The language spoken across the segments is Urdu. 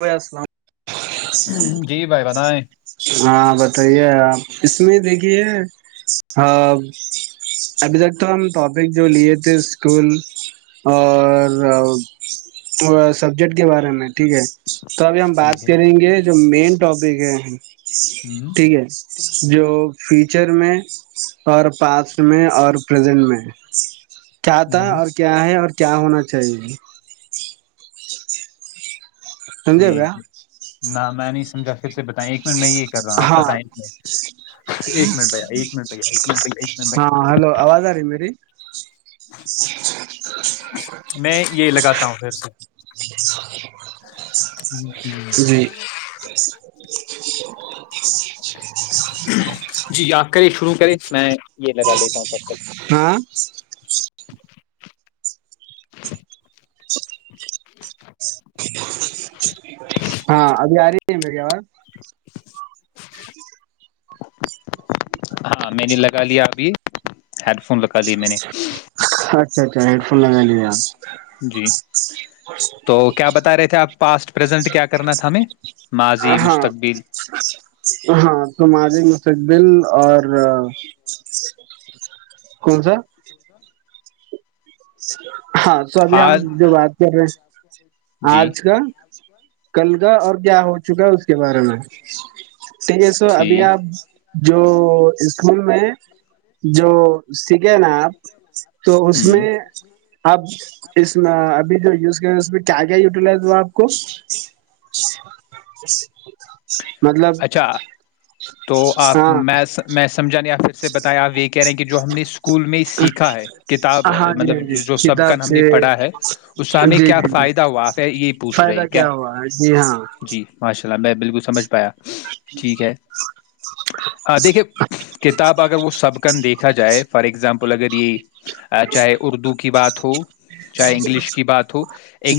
و السلام جی بھائی بتائیں ہاں بتائیے آپ اس میں دیکھیے ابھی تک تو ہم ٹاپک جو لیے تھے اسکول اور سبجیکٹ کے بارے میں ٹھیک ہے تو ابھی ہم ٹھیک بات ہے کریں گے جو مین ٹاپک دے گئے ہیں ہوں ٹھیک ہے جو ف فیوچر میں اور پاسٹ میں اور پزنٹ میں کیا تھا ہوں اور کیا ہے اور کیا ہونا چاہیے سمجے گ ٹھیک ہے نہ میں نہیں سمجا ہاں ایک منٹ ایک منٹ بھیا ایک منٹ بھیا ایک منٹ بھیا ایک منٹ بھیا ہاں ہلو آواز آ رہی میری میں یہ لگاتا ہوں پھر سے ج اچا [inaudible] جی یاد کرے شروع کرے میں یہ لگا لیتا ہوں سب ت ہاں ہاں ابھی آ رہی ہے میری آواز [inaudible] چ [inaudible] ہاں میں نے لگا لیا ابھی ہیڈ فون لگا لیے میں نے اچھا اچھا ہیڈ فون لگائی دے ہیں جی تو کیا بتا رہے تھے آپ پاسٹ پریزنٹ کیا کرنا تھا ہمیں ماضی ہاں مستقبل ہاں تو مجے مس [inaudible] بل اور کون سا [inaudible] سھ [inaudible] ہاں تو ابھی ہم حال جو بات کر رہے ہیں [inaudible] جی آج کا کل کا اور کیا ہو چکا ہے اس کے بارے میں ٹھیک ہے سو ابھی ٹھیک آپ [inaudible] جو اسکول میں جو سیکھے نا آپ [inaudible] تو اس ہوں میں [inaudible] اب اس میں ابھی جو یوز کیا اس میں کیا کیا یوٹیلائز ہوا آپ کو مطلب اچھا تو آپ ہاں [inaudible] میں میں سمجھا نہیں آپ پھر سے بتائیں آپ یہ کہہ رہے ہیں کہ جو ہم نے اسکول میں سیکھا ہے [inaudible] کتاب ہاں جی ہاں مطلب جی جو سب کن کتاب ہم سے نے پڑھا ہے اس کا ہمیں جی کیا جی جی فائدہ ہوا یہ پوچھ رہے فائدہ ہیں کیا ہوا ہے جی ہاں جی ماشاء [inaudible] چلا میں بالکل سمجھ پایا [inaudible] ٹھیک ہے ہاں دیکھیے کتاب اگر وہ سب کن دیکھا جائے فار ایگزامپل اگر یہ [inaudible] چاہے اردو کی بات ہو چاہے انگلش کی بات ہو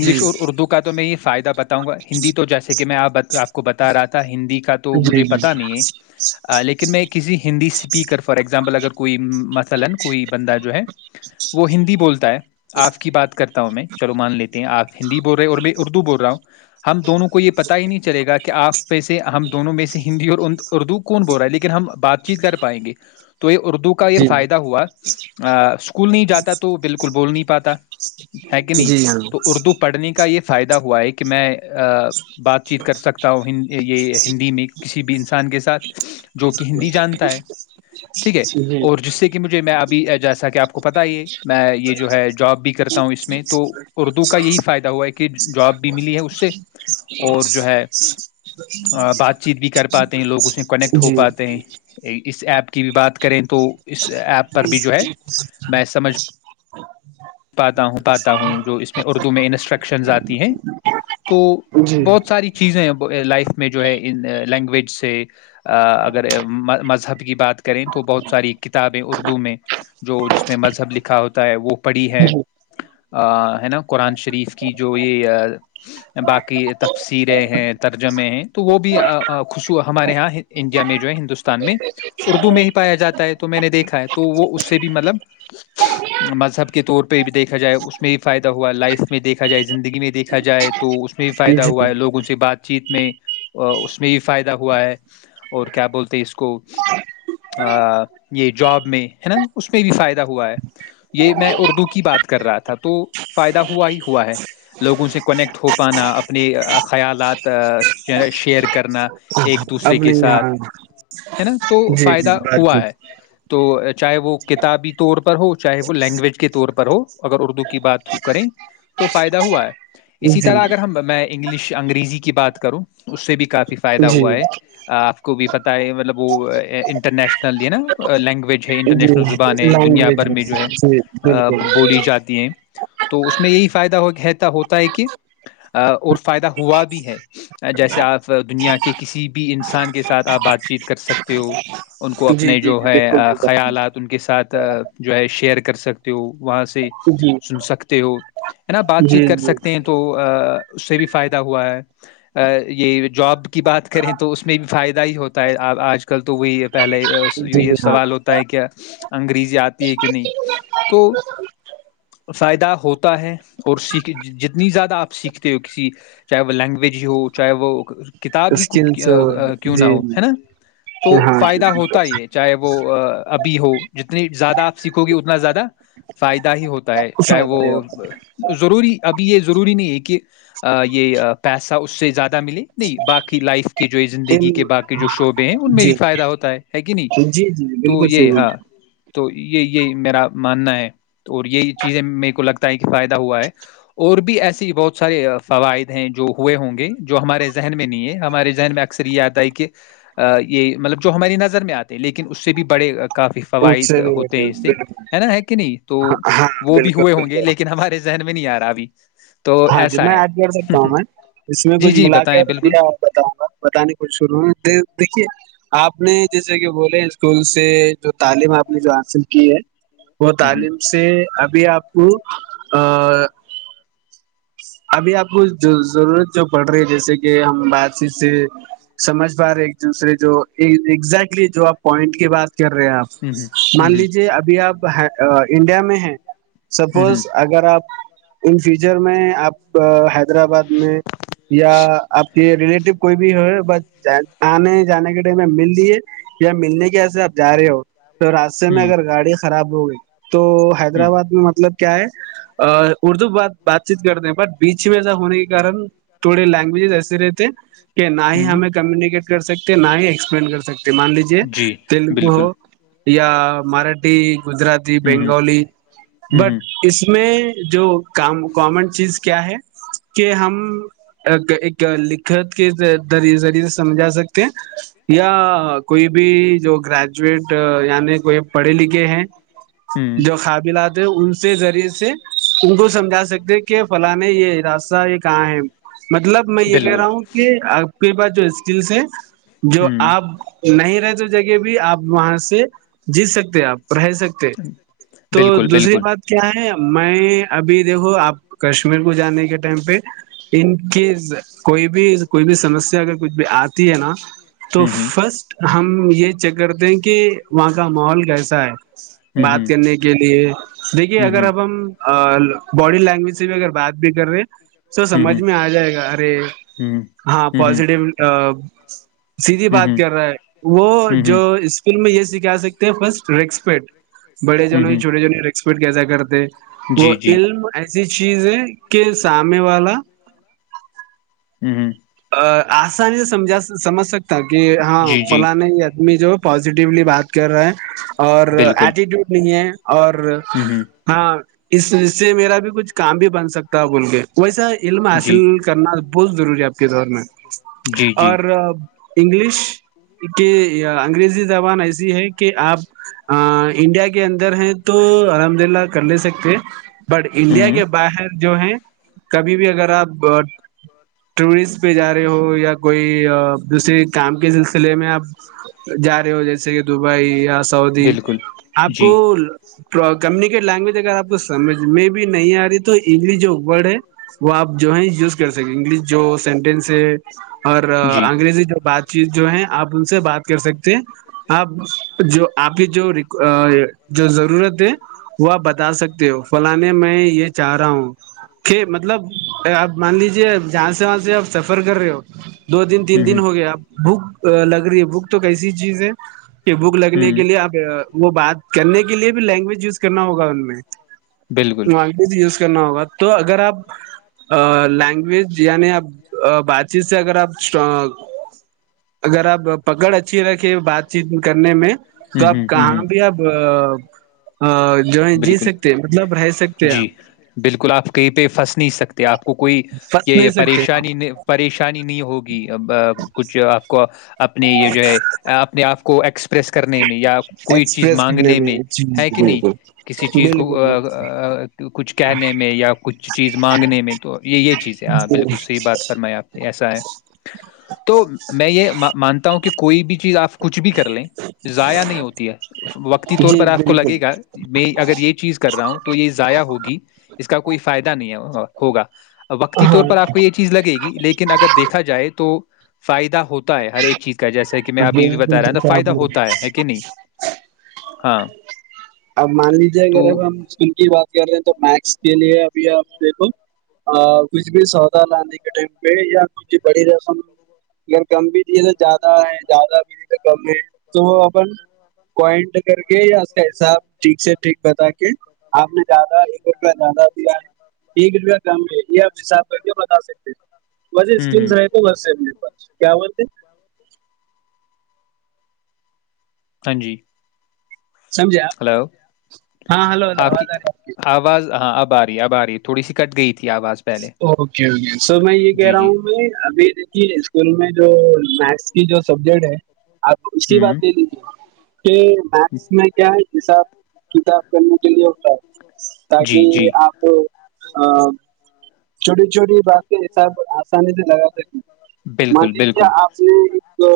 جی اور اردو کا تو میں یہ فائدہ بتاؤں گا ہندی تو جیسے کہ میں آپ کو بتا [inaudible] آ تھا ہندی کے [inaudible] کا تو جی مجھے جی پتا نہیں ہے لیکن میں کسی ہندی سے [inaudible] اسپیکر [inaudible] فار ایگزامپل اگر کوئی م [inaudible] فلن کوئی بندہ جو ہے [inaudible] وہ ہندی بولتا ہے آپ کی بات کرتا ہوں میں چلو مان لیتے ہیں آپ [inaudible] ہندی بول رہے اور میں اردو بول رہا ہوں [inaudible] ہم دونوں کو یہ پتا ہی نہیں چلے گا کہ آپ میں سے ہم دونوں میں سے ہندی اور اردو کون بول رہا ہے لیکن ہم بات چیت کر پائیں گے [inaudible] تو یہ اردو کا یہ جی فائدہ ہوا [inaudible] اسکول نہیں جاتا تو بالکل بول نہیں [inaudible] ہے کہ نہیں جی ہاں تو اردو پڑھنے کا یہ [inaudible] فائدہ ہوا ہے کہ میں [inaudible] بات چیت کر سکتا ہوں ہ یہ ہندی میں کسی بھی انسان کے ساتھ جو کہ ہندی جانتا ہے ٹھیک ہے جی اور جس سے کہ مجھے میں آپ [inaudible] جیسا کہ آپ کو [unintelligible] پت یہ میں یہ جو ہے جاب بھی کرتا ہوں اس میں تو اردو کا یہی فائدہ ہوا ہے کہ جاب بھی ملی ہے اس سے اور جو ہے بات چیت بھی کر پاتے ہیں لوگ اسے کنیکٹ ہو جی پاتے ہیں اس ایپ کی بھی بات کریں تو اس ایپ پر بھی جو ہے میں سمجھ پاتا ہوں پاتا ہوں جو اس میں اردو میں انسٹرکشنز آتی ہیں تو بہت ساری چیزیں ا لائف میں جو ہے ان لینگویج سے اگر مذہب کی بات کریں تو بہت ساری کتابیں اردو میں جو جس مذہب لکھا ہوتا ہے وہ پڑھی ہے جی ا نیو قرآن شریف کی جو یہ باقی تفصیریں ہیں ترجمے ہیں تو وہ بھی خصو ہمارے یہاں انڈیا میں جو ہے ہندوستان میں اردو میں ہی پایا جاتا ہے تو میں نے دیکھا ہے تو وہ اس سے بھی مطلب مذہب کے طور پہ بھی دیکھا جائے اس میں بھی فائدہ ہوا لائف میں دیکھا جائے زندگی میں دیکھا جائے تو اس میں بھی فائدہ جی ہوا ہے لوگ ان سے بات چیت میں اس میں بھی فائدہ ہوا ہے اور کیا بولتے ہیں اس کو یہ جوب اس میں بھی فائدہ ہوا ہے یہ میں اردو کی بات کر رہا تھا تھا تو فائدہ ہوا ہی ہوا ہے لوگوں سے کنیکٹ ہو پانا اپنے خیالات شیئر کرنا ایک دوسرے اپنے کے ساتھ یہاں ہے نا تو جی جی فائدہ بات ہوا ہے چیت تو چاہے وہ کتابی طور پر ہو چاہے وہ لینگویج کے طور پر ہو اگر اردو کی بات کریں تو فائدہ ہوا ہے اسی جی طرح اگر ہم میں انگلش انگریزی کی بات کروں اس سے بھی کافی فائدہ جی ہوا ہے آپ کو بھی پت ہے مطلب وہ انٹرنیشنل نا لینگویج ہے جی انٹرنیشنل زبان ہے دنیا لینگویج بھر میں جو ہے جی بالکل بولی جاتی ہے تو اس میں یہی فائدہتا ہوتا ہے کہ اور فائدہ ہوا بھی ہے جیسے آپ دنیا کے کسی بھی انسان کے ساتھ آپ بات چیت کر سکتے ہو ان کو جی جی اپنے جی جو ہے بالکل ٹھیک ہے آپ نے خیالات ان کے ساتھ جو ہے شیئر کر سکتے ہو وہاں سے جی سن سکتے ہو ہے نا بات چیت جی کر سکتے ہیں تو اس سے بھی فائدہ ہوا ہے یہ جوب کی بات کریں تو اس میں بھی فائدہ ہی ہوتا ہے آج کل تو وہی پہلے جی جی یہ ہاں سوال ہوتا ہے کہ انگریزی آتی ہے کہ نہیں تو فائدہ ہوتا ہے اور سیکھ جتنی زیادہ آپ سیکھتے ہو کسی چاہے وہ لینگوج ہو چاہے وہ کتاب ہی اسکلس کیوں نہ جی ہو ہے نا تو ہاں جی فائدہ ہوتا ہی چاہے وہ ابھی ہو جتنی زیادہ آپ سیکھو گے اتنا زیادہ فائدہ ہی ہوتا ہے چاہے وہ فائدہ یہ ہوتا ضروری ابھی یہ ضروری نہیں ہے کہ یہ پیسہ اس سے زیادہ ملیے نہیں باقی لائف کے جو ہے ان زندگی کے باقی جو شعبے ہیں ان میں جی بھی فائدہ ہوتا ہے کہ نہیں جی جی جی تو بالکل یہ ہاں صحیح تو یہ یہی میرا ماننا ہے اور یہی چیزیں میرے کو لگتا ہے فائدہ ہوا ہے اور بھی ایسے بہت سارے فوائد ہیں جو ہوئے ہوں گے جو ہمارے ذہن میں نہیں ہے ہمارے ذہن میں اکثر یہ آتا ہے کہ یہ مطلب جو ہماری نظر میں آتے لیکن اس سے بھی بڑے کافی اس فوائد سے بھی ہوتے ہیں اس سے بالکل ہے نا ہے کہ نہیں تو ہاں وہ بھی بالکل ہوئے ہوں گے بالکل لیکن ہمارے ذہن میں نہیں آ رہا اب ی ہاں جی میں ایڈ کر سکتا ہوں میں اس میں جی کچھ جی ملا کے بتائیں بالکل ل بتاؤں گا بتانے کچھ شروع میں دیکھیے آپ نے جیسے کہ بولے اسکول سے جو تعلیم آپ نے جو حاصل کی ہے وہ ہوں تعلیم سے ابھی آپ وہ آ ابھی آپ کو ضرورت جو پڑ رہی ہے جیسے کہ ہم بات چیت سے سمجھ پا رہے ہیں ایک دوسرے جو ایگزیکٹلی جو آپ پوائنٹ کے بات کر رہے ہیں ہوں آپ ہوں مان ہوں لیجیے ابھی آپ انڈیا میں ہے ہوں سپوز اگر آپ ان فیوچر میں آپ حیدرآباد میں یا آپ کے ریلیٹیو کوئی بھی ہو بس آنے جانے کے ٹائم میں مل لیے یا ملنے کے وسے آپ جا رہے ہو پھر راستے میں ہوں اگر گاڑی خراب ہو گی تو ہوں حیدرآباد میں مطلب کیا ہے اردو ب بات چیت کر د بٹ بیچ میں ایسا ہونے کے کارن تھوڑے لینگویجز ایسے رہتے ہیں کہ نہ ہی ہوں ہمیں کمیونکیٹ کر سکتے نہ ہی ایکسپلین کر سکتے مان لیجے جی تیلگو بالکل ہو یا مراٹھی گجراتی ہوں ہوں بنگالی ہوں ہوں بٹ اس میں جو کا گمنٹ چیز کیا ہے کہ ہم ایک لکھت کے ذریعے سے سمجھا سکتے ہیں یا کوئی بھی جو گریجویٹ یعنی کوئی پڑھے لکھے ہیں ہوں، جو قابلات ہیں ان سے ذریعے سے ان کو سمجھا سکتے کہ فلان یہ ہراستہ یہ کہاں ہے مطلب میں یہ کہہ بالکل، رہا ہوں کہ آپ کے جو اسکلس ہے جو ہوں، آپ نہیں رہتے جگہ بھی آپ وہاں سے جیت سکتے آپ رہ سکتے تو بالکل، دوسری بالکل، بات کیا ہے میں ابھی دیکھو آپ کشمیر کو جانے کے ٹائم پہ ان کی کوئی بھی کوئی بھی سمسیا اگر کچھ بھی آ ہے نا تو ہوں، ہوں، فرسٹ ہم یہ چہ کر دے کہ وہاں کا ماحول کیسا ہے بات ہوں، کرنے کے لیے دیکھیے ہوں، اگر اب ہوں، ہم باڈی لینگویج بھی اگر بات بھی کر رہے تو ہوں، سمجھ ہوں، میں آ جائے گا ارے ہاں ہوں، پازیٹیو [inaudible] سیدیدھی بات ہوں، کر رہا ہے وہ جو ہوں، اسکول میں یہ کیا سکتے ہیں فرسٹ رسپیٹ بڑے جن ہو ہوں، چھوے جن ہو ایکسپرٹ کیسا کرتے وہ جی، جی، علم ایسا چیز ہے کہ سامنے والا ہممم ہممم آسانی سے سمجا سمجھ سکتے تاکہ ہاں جی، جی، فلا نہیں ہے امی جو پزیٹیولی بات کر رہا ہے اور بالکل، ایٹیٹیوڈ نہیں ہے اور ہوں، ہاں اس اس سے میرا بھی کچھ کام بھی بن سکتا ہے بول کے ویسا علم جی، حاصل کرنا بہت ضروری اب کے دور میں جی، جی، اور انگلش کے انگریزی زبان ایسی ہے کہ آپ انڈیا کے اندر ہیں تو الحمد للہ کر لے سکتے ہیں بٹ انڈیا ہوں، کے باہر جو ہے کبھی بھی اگر آپ اس پہ جا رہے ہو یا کوئی دوسرے کام کے سلسلے میں آپ جا رہے ہو جیسے کہ دبئی یا سعودی بالکل، آپ کو جی، لینگویج اگر آپ کو سمجھ میں بھی نہیں آ رہی تو انگلش جو ورڈ ہے وہ آپ جو ہے یوز کر سکے انگلش سینٹینس ہے اور جی، انگریزی جو بات چیت جو ہے آپ ان سے بات کر سکتے ہیں آپ جو آپ کی جو ضرورت ہے وہ آپ بتا سکتے ہو فلانے میں یہ چاہ رہا ہوں کہ مطلب آپ مان لیجے سے آپ سفر کر رہے ہو دو دن ہوں، تین دن ہو گیا آپ بک لا لگ رہی بک تو کیسی چیز ہے کہ بھوک لگنے ہوں، کے لیے آپ وہ بات کرنے کے لیے بھی لینگویج یوز کرنا ہوگا ان میں بالکل، می [unintelligible] کرنا ہوگا تو اگر آپ لینگویج [unintelligible] یعنی آپ بات چیت سے اگر آپ اگر آپ پکڑ اچھی رکھیں بات چیت کرنے میں تو ہوں، اپ ہوں، کہاں ہوں، بھی اب بالکل سکتے ہیں مطلب رہ سکتے ہیں جی آپ بالکل آپ کہیں پہ پھنس نہیں سکتے آپ کو کوئی پھنس یہ نہیں سکتے آپ پریشانی پریشانی نہیں ہوگی کچھ آپ کو اپنے یہ جو ہے اپنے آپ کو ایکس پریس کرنے میں یا کوئی چیز ایکسپریس مانگنے کرنے میں جی ہے کہ نہیں بالکل کسی چیز کو بالکل کچھ کہنے میں یا کچھ چیز مانگنے میں تو یہ یہ چیز ہے ہ بالکل صحیح بات فرمائے آپ نے ایسا ہے تو میں یہ مانتا ہوں کہ کوئی بھی چیز آپ کچھ بھی کر لیں ضائع نہیں ہوتی ہے وقت جی طور جی پر آپ کو بالکل لگے گا میں اگر یہ چیز کر رہا ہوں تو یہ ضائع ہوگی اس کا کوئی فائدہ نہیں ہوگا وقتی طور ہاں پر آپ کو یہ چیز لگے گی لیکن اگر دیکھا جائے تو فائدہ ہوتا ہے ہر ایک چیز جیسا کہ میں ابھی بھی بالکل بتا رہا ہ تو دیکھا فائدہ آپ نے ہوتا ہے کہ نہیں ہاں اب مان لیجیے تو اگر اب ہم اسکول کی بات کر رہے ہیں تو میکس اس کے لیے ابھی آپ دیکھو کچھ بھی سودا لانے کے ٹائم پہ یا کچھ بڑی رقم اگر کم بھی دیے تو زیادہ ہے زیادہ بھی دی تو کم ہے تو وہ اپن پوائنٹ کر کے یا اس کا حساب ٹھیک سے ٹھیک بتا کے آپ نے زیادہ ایک روپیہ زیادہ دیا ہے ایک روپیہ کام ہے یہ آپ حساب کر کے بتا سکتے ہیں مے ہوں اسکم ہوں رہے تو میرے پاس کیا بولتے ہاں جی سمجھے آپ ہلو ہاں ہلو ہلو آپ آواز کی آ رہی ہے آپ آواز ہاں آپ باری ہے آ باری تھوڑی سی کٹ گئیھی اوکے اوکے سو میں یہ کہہ جی رہا جی ہوں کہ ابھی اسکول میں جو میتھس کی جو سبجیکٹ ہے آپ اسی ہوں بد لے لیجے کہ مس میں کیا حساب کتاب کرنے کے لیے ہوتا ہے جی جی تاکہ آپ ہ چھوٹی چھوٹی باتیں سب آسانی سے لگا سکتی بالکل مجیے بالکل آپ نے تو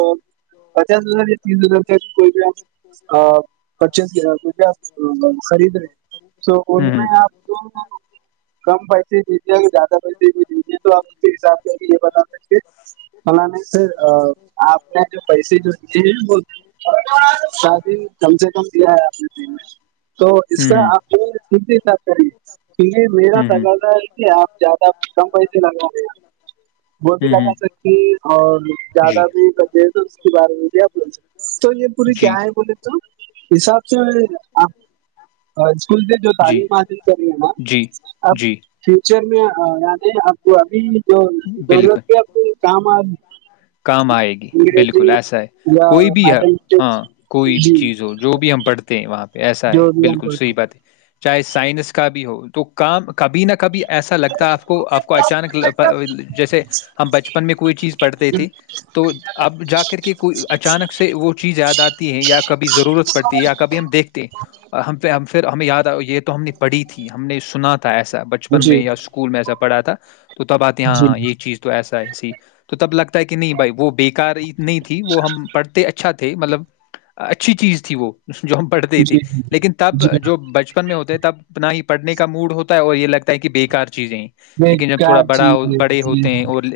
پچاس ہزار یا تیس ہزار کوئی بھی پرچز کوئی بھی خرید رہے تو ان ہوں میں ہوں آپ کو کم پیسے زیادہ پیسے بھی دییں گے تو آپ اس کے حساب سے بھی یہ بتا سکتے فلان آپ نے جو پیسے جو دیے ہیں وہ شاد ہی کم سے کم دیا ہے آپ نے پیمنٹ تو اس کا ہوں آپ حساب کر کی یہ میرا ہوں ہوں ہوں لگہ آپ زیادہ کم پیسے لگو وہ بھی ہوں لگا ہوں سکتی اور جی زیادہ بھی یہ تو اس کی بار ہوتی اپ تو یہ پوری کیا جی ہے بولے تو حساب سے آپ اسکول سے جو جی تعلیم حاصل کر رہی ہے نا جی اب جی فیوچر میں یعنی آپ کو ابھی تو بالکل ضرورت کیا آ کی کام کام آئے گی بالکل انگریزی ایسا ہے یا کوئی بھی میتھمیٹکس ہاں کوئی بھی جی چیز ہو جو بھی ہم پڑھتے ہیں وہاں پہ ایسا ہے جو بھی ہم بالکل بول صحیح رہے بات ہے چاہے سائنس کا بھی ہو تو کام کبھی نہ کبھی ایسا لگتا آپ کو آپ کو اچانک جیسے ہم بچپن میں کوئی چیز پڑھتے ہیں تھی تو اب جا کر کے کوئی اچانک سے وہ چیز یاد آتی ہے یا کبھی ضرورت پڑتی ہے یا کبھی ہم دیکھتے ہیں اور ہم پ ہم پھر ہمیں یاد آ یہ ہم نے پڑھی تھی ہم نے سنا تھا ایسا بچپن جی میں یا اسکول میں ایسا پڑا تھا تو تب آتے جی ہاں یہ چیز تو ایسا ایسی تو تب لگتا کہ نہیں بھائی وہ بےکار نہیں تھی وہ ہم پڑھتے اچھا تھے مطلب اچھی چیز تھی وہ جو ہم پڑھتے جی تھی جی لیکن تب جی ہاں جو بچپن میں ہوتے تھے اب اپنا ہی پڑھنے کا موڈ ہوتا ہے اور یہ لگتا ہے کہ بےکار سے چیزیں میں لیکن جب کیا تھوڑا بڑا چیز ہے؟ بڑے جی ہوتے ہیں ہاں. اور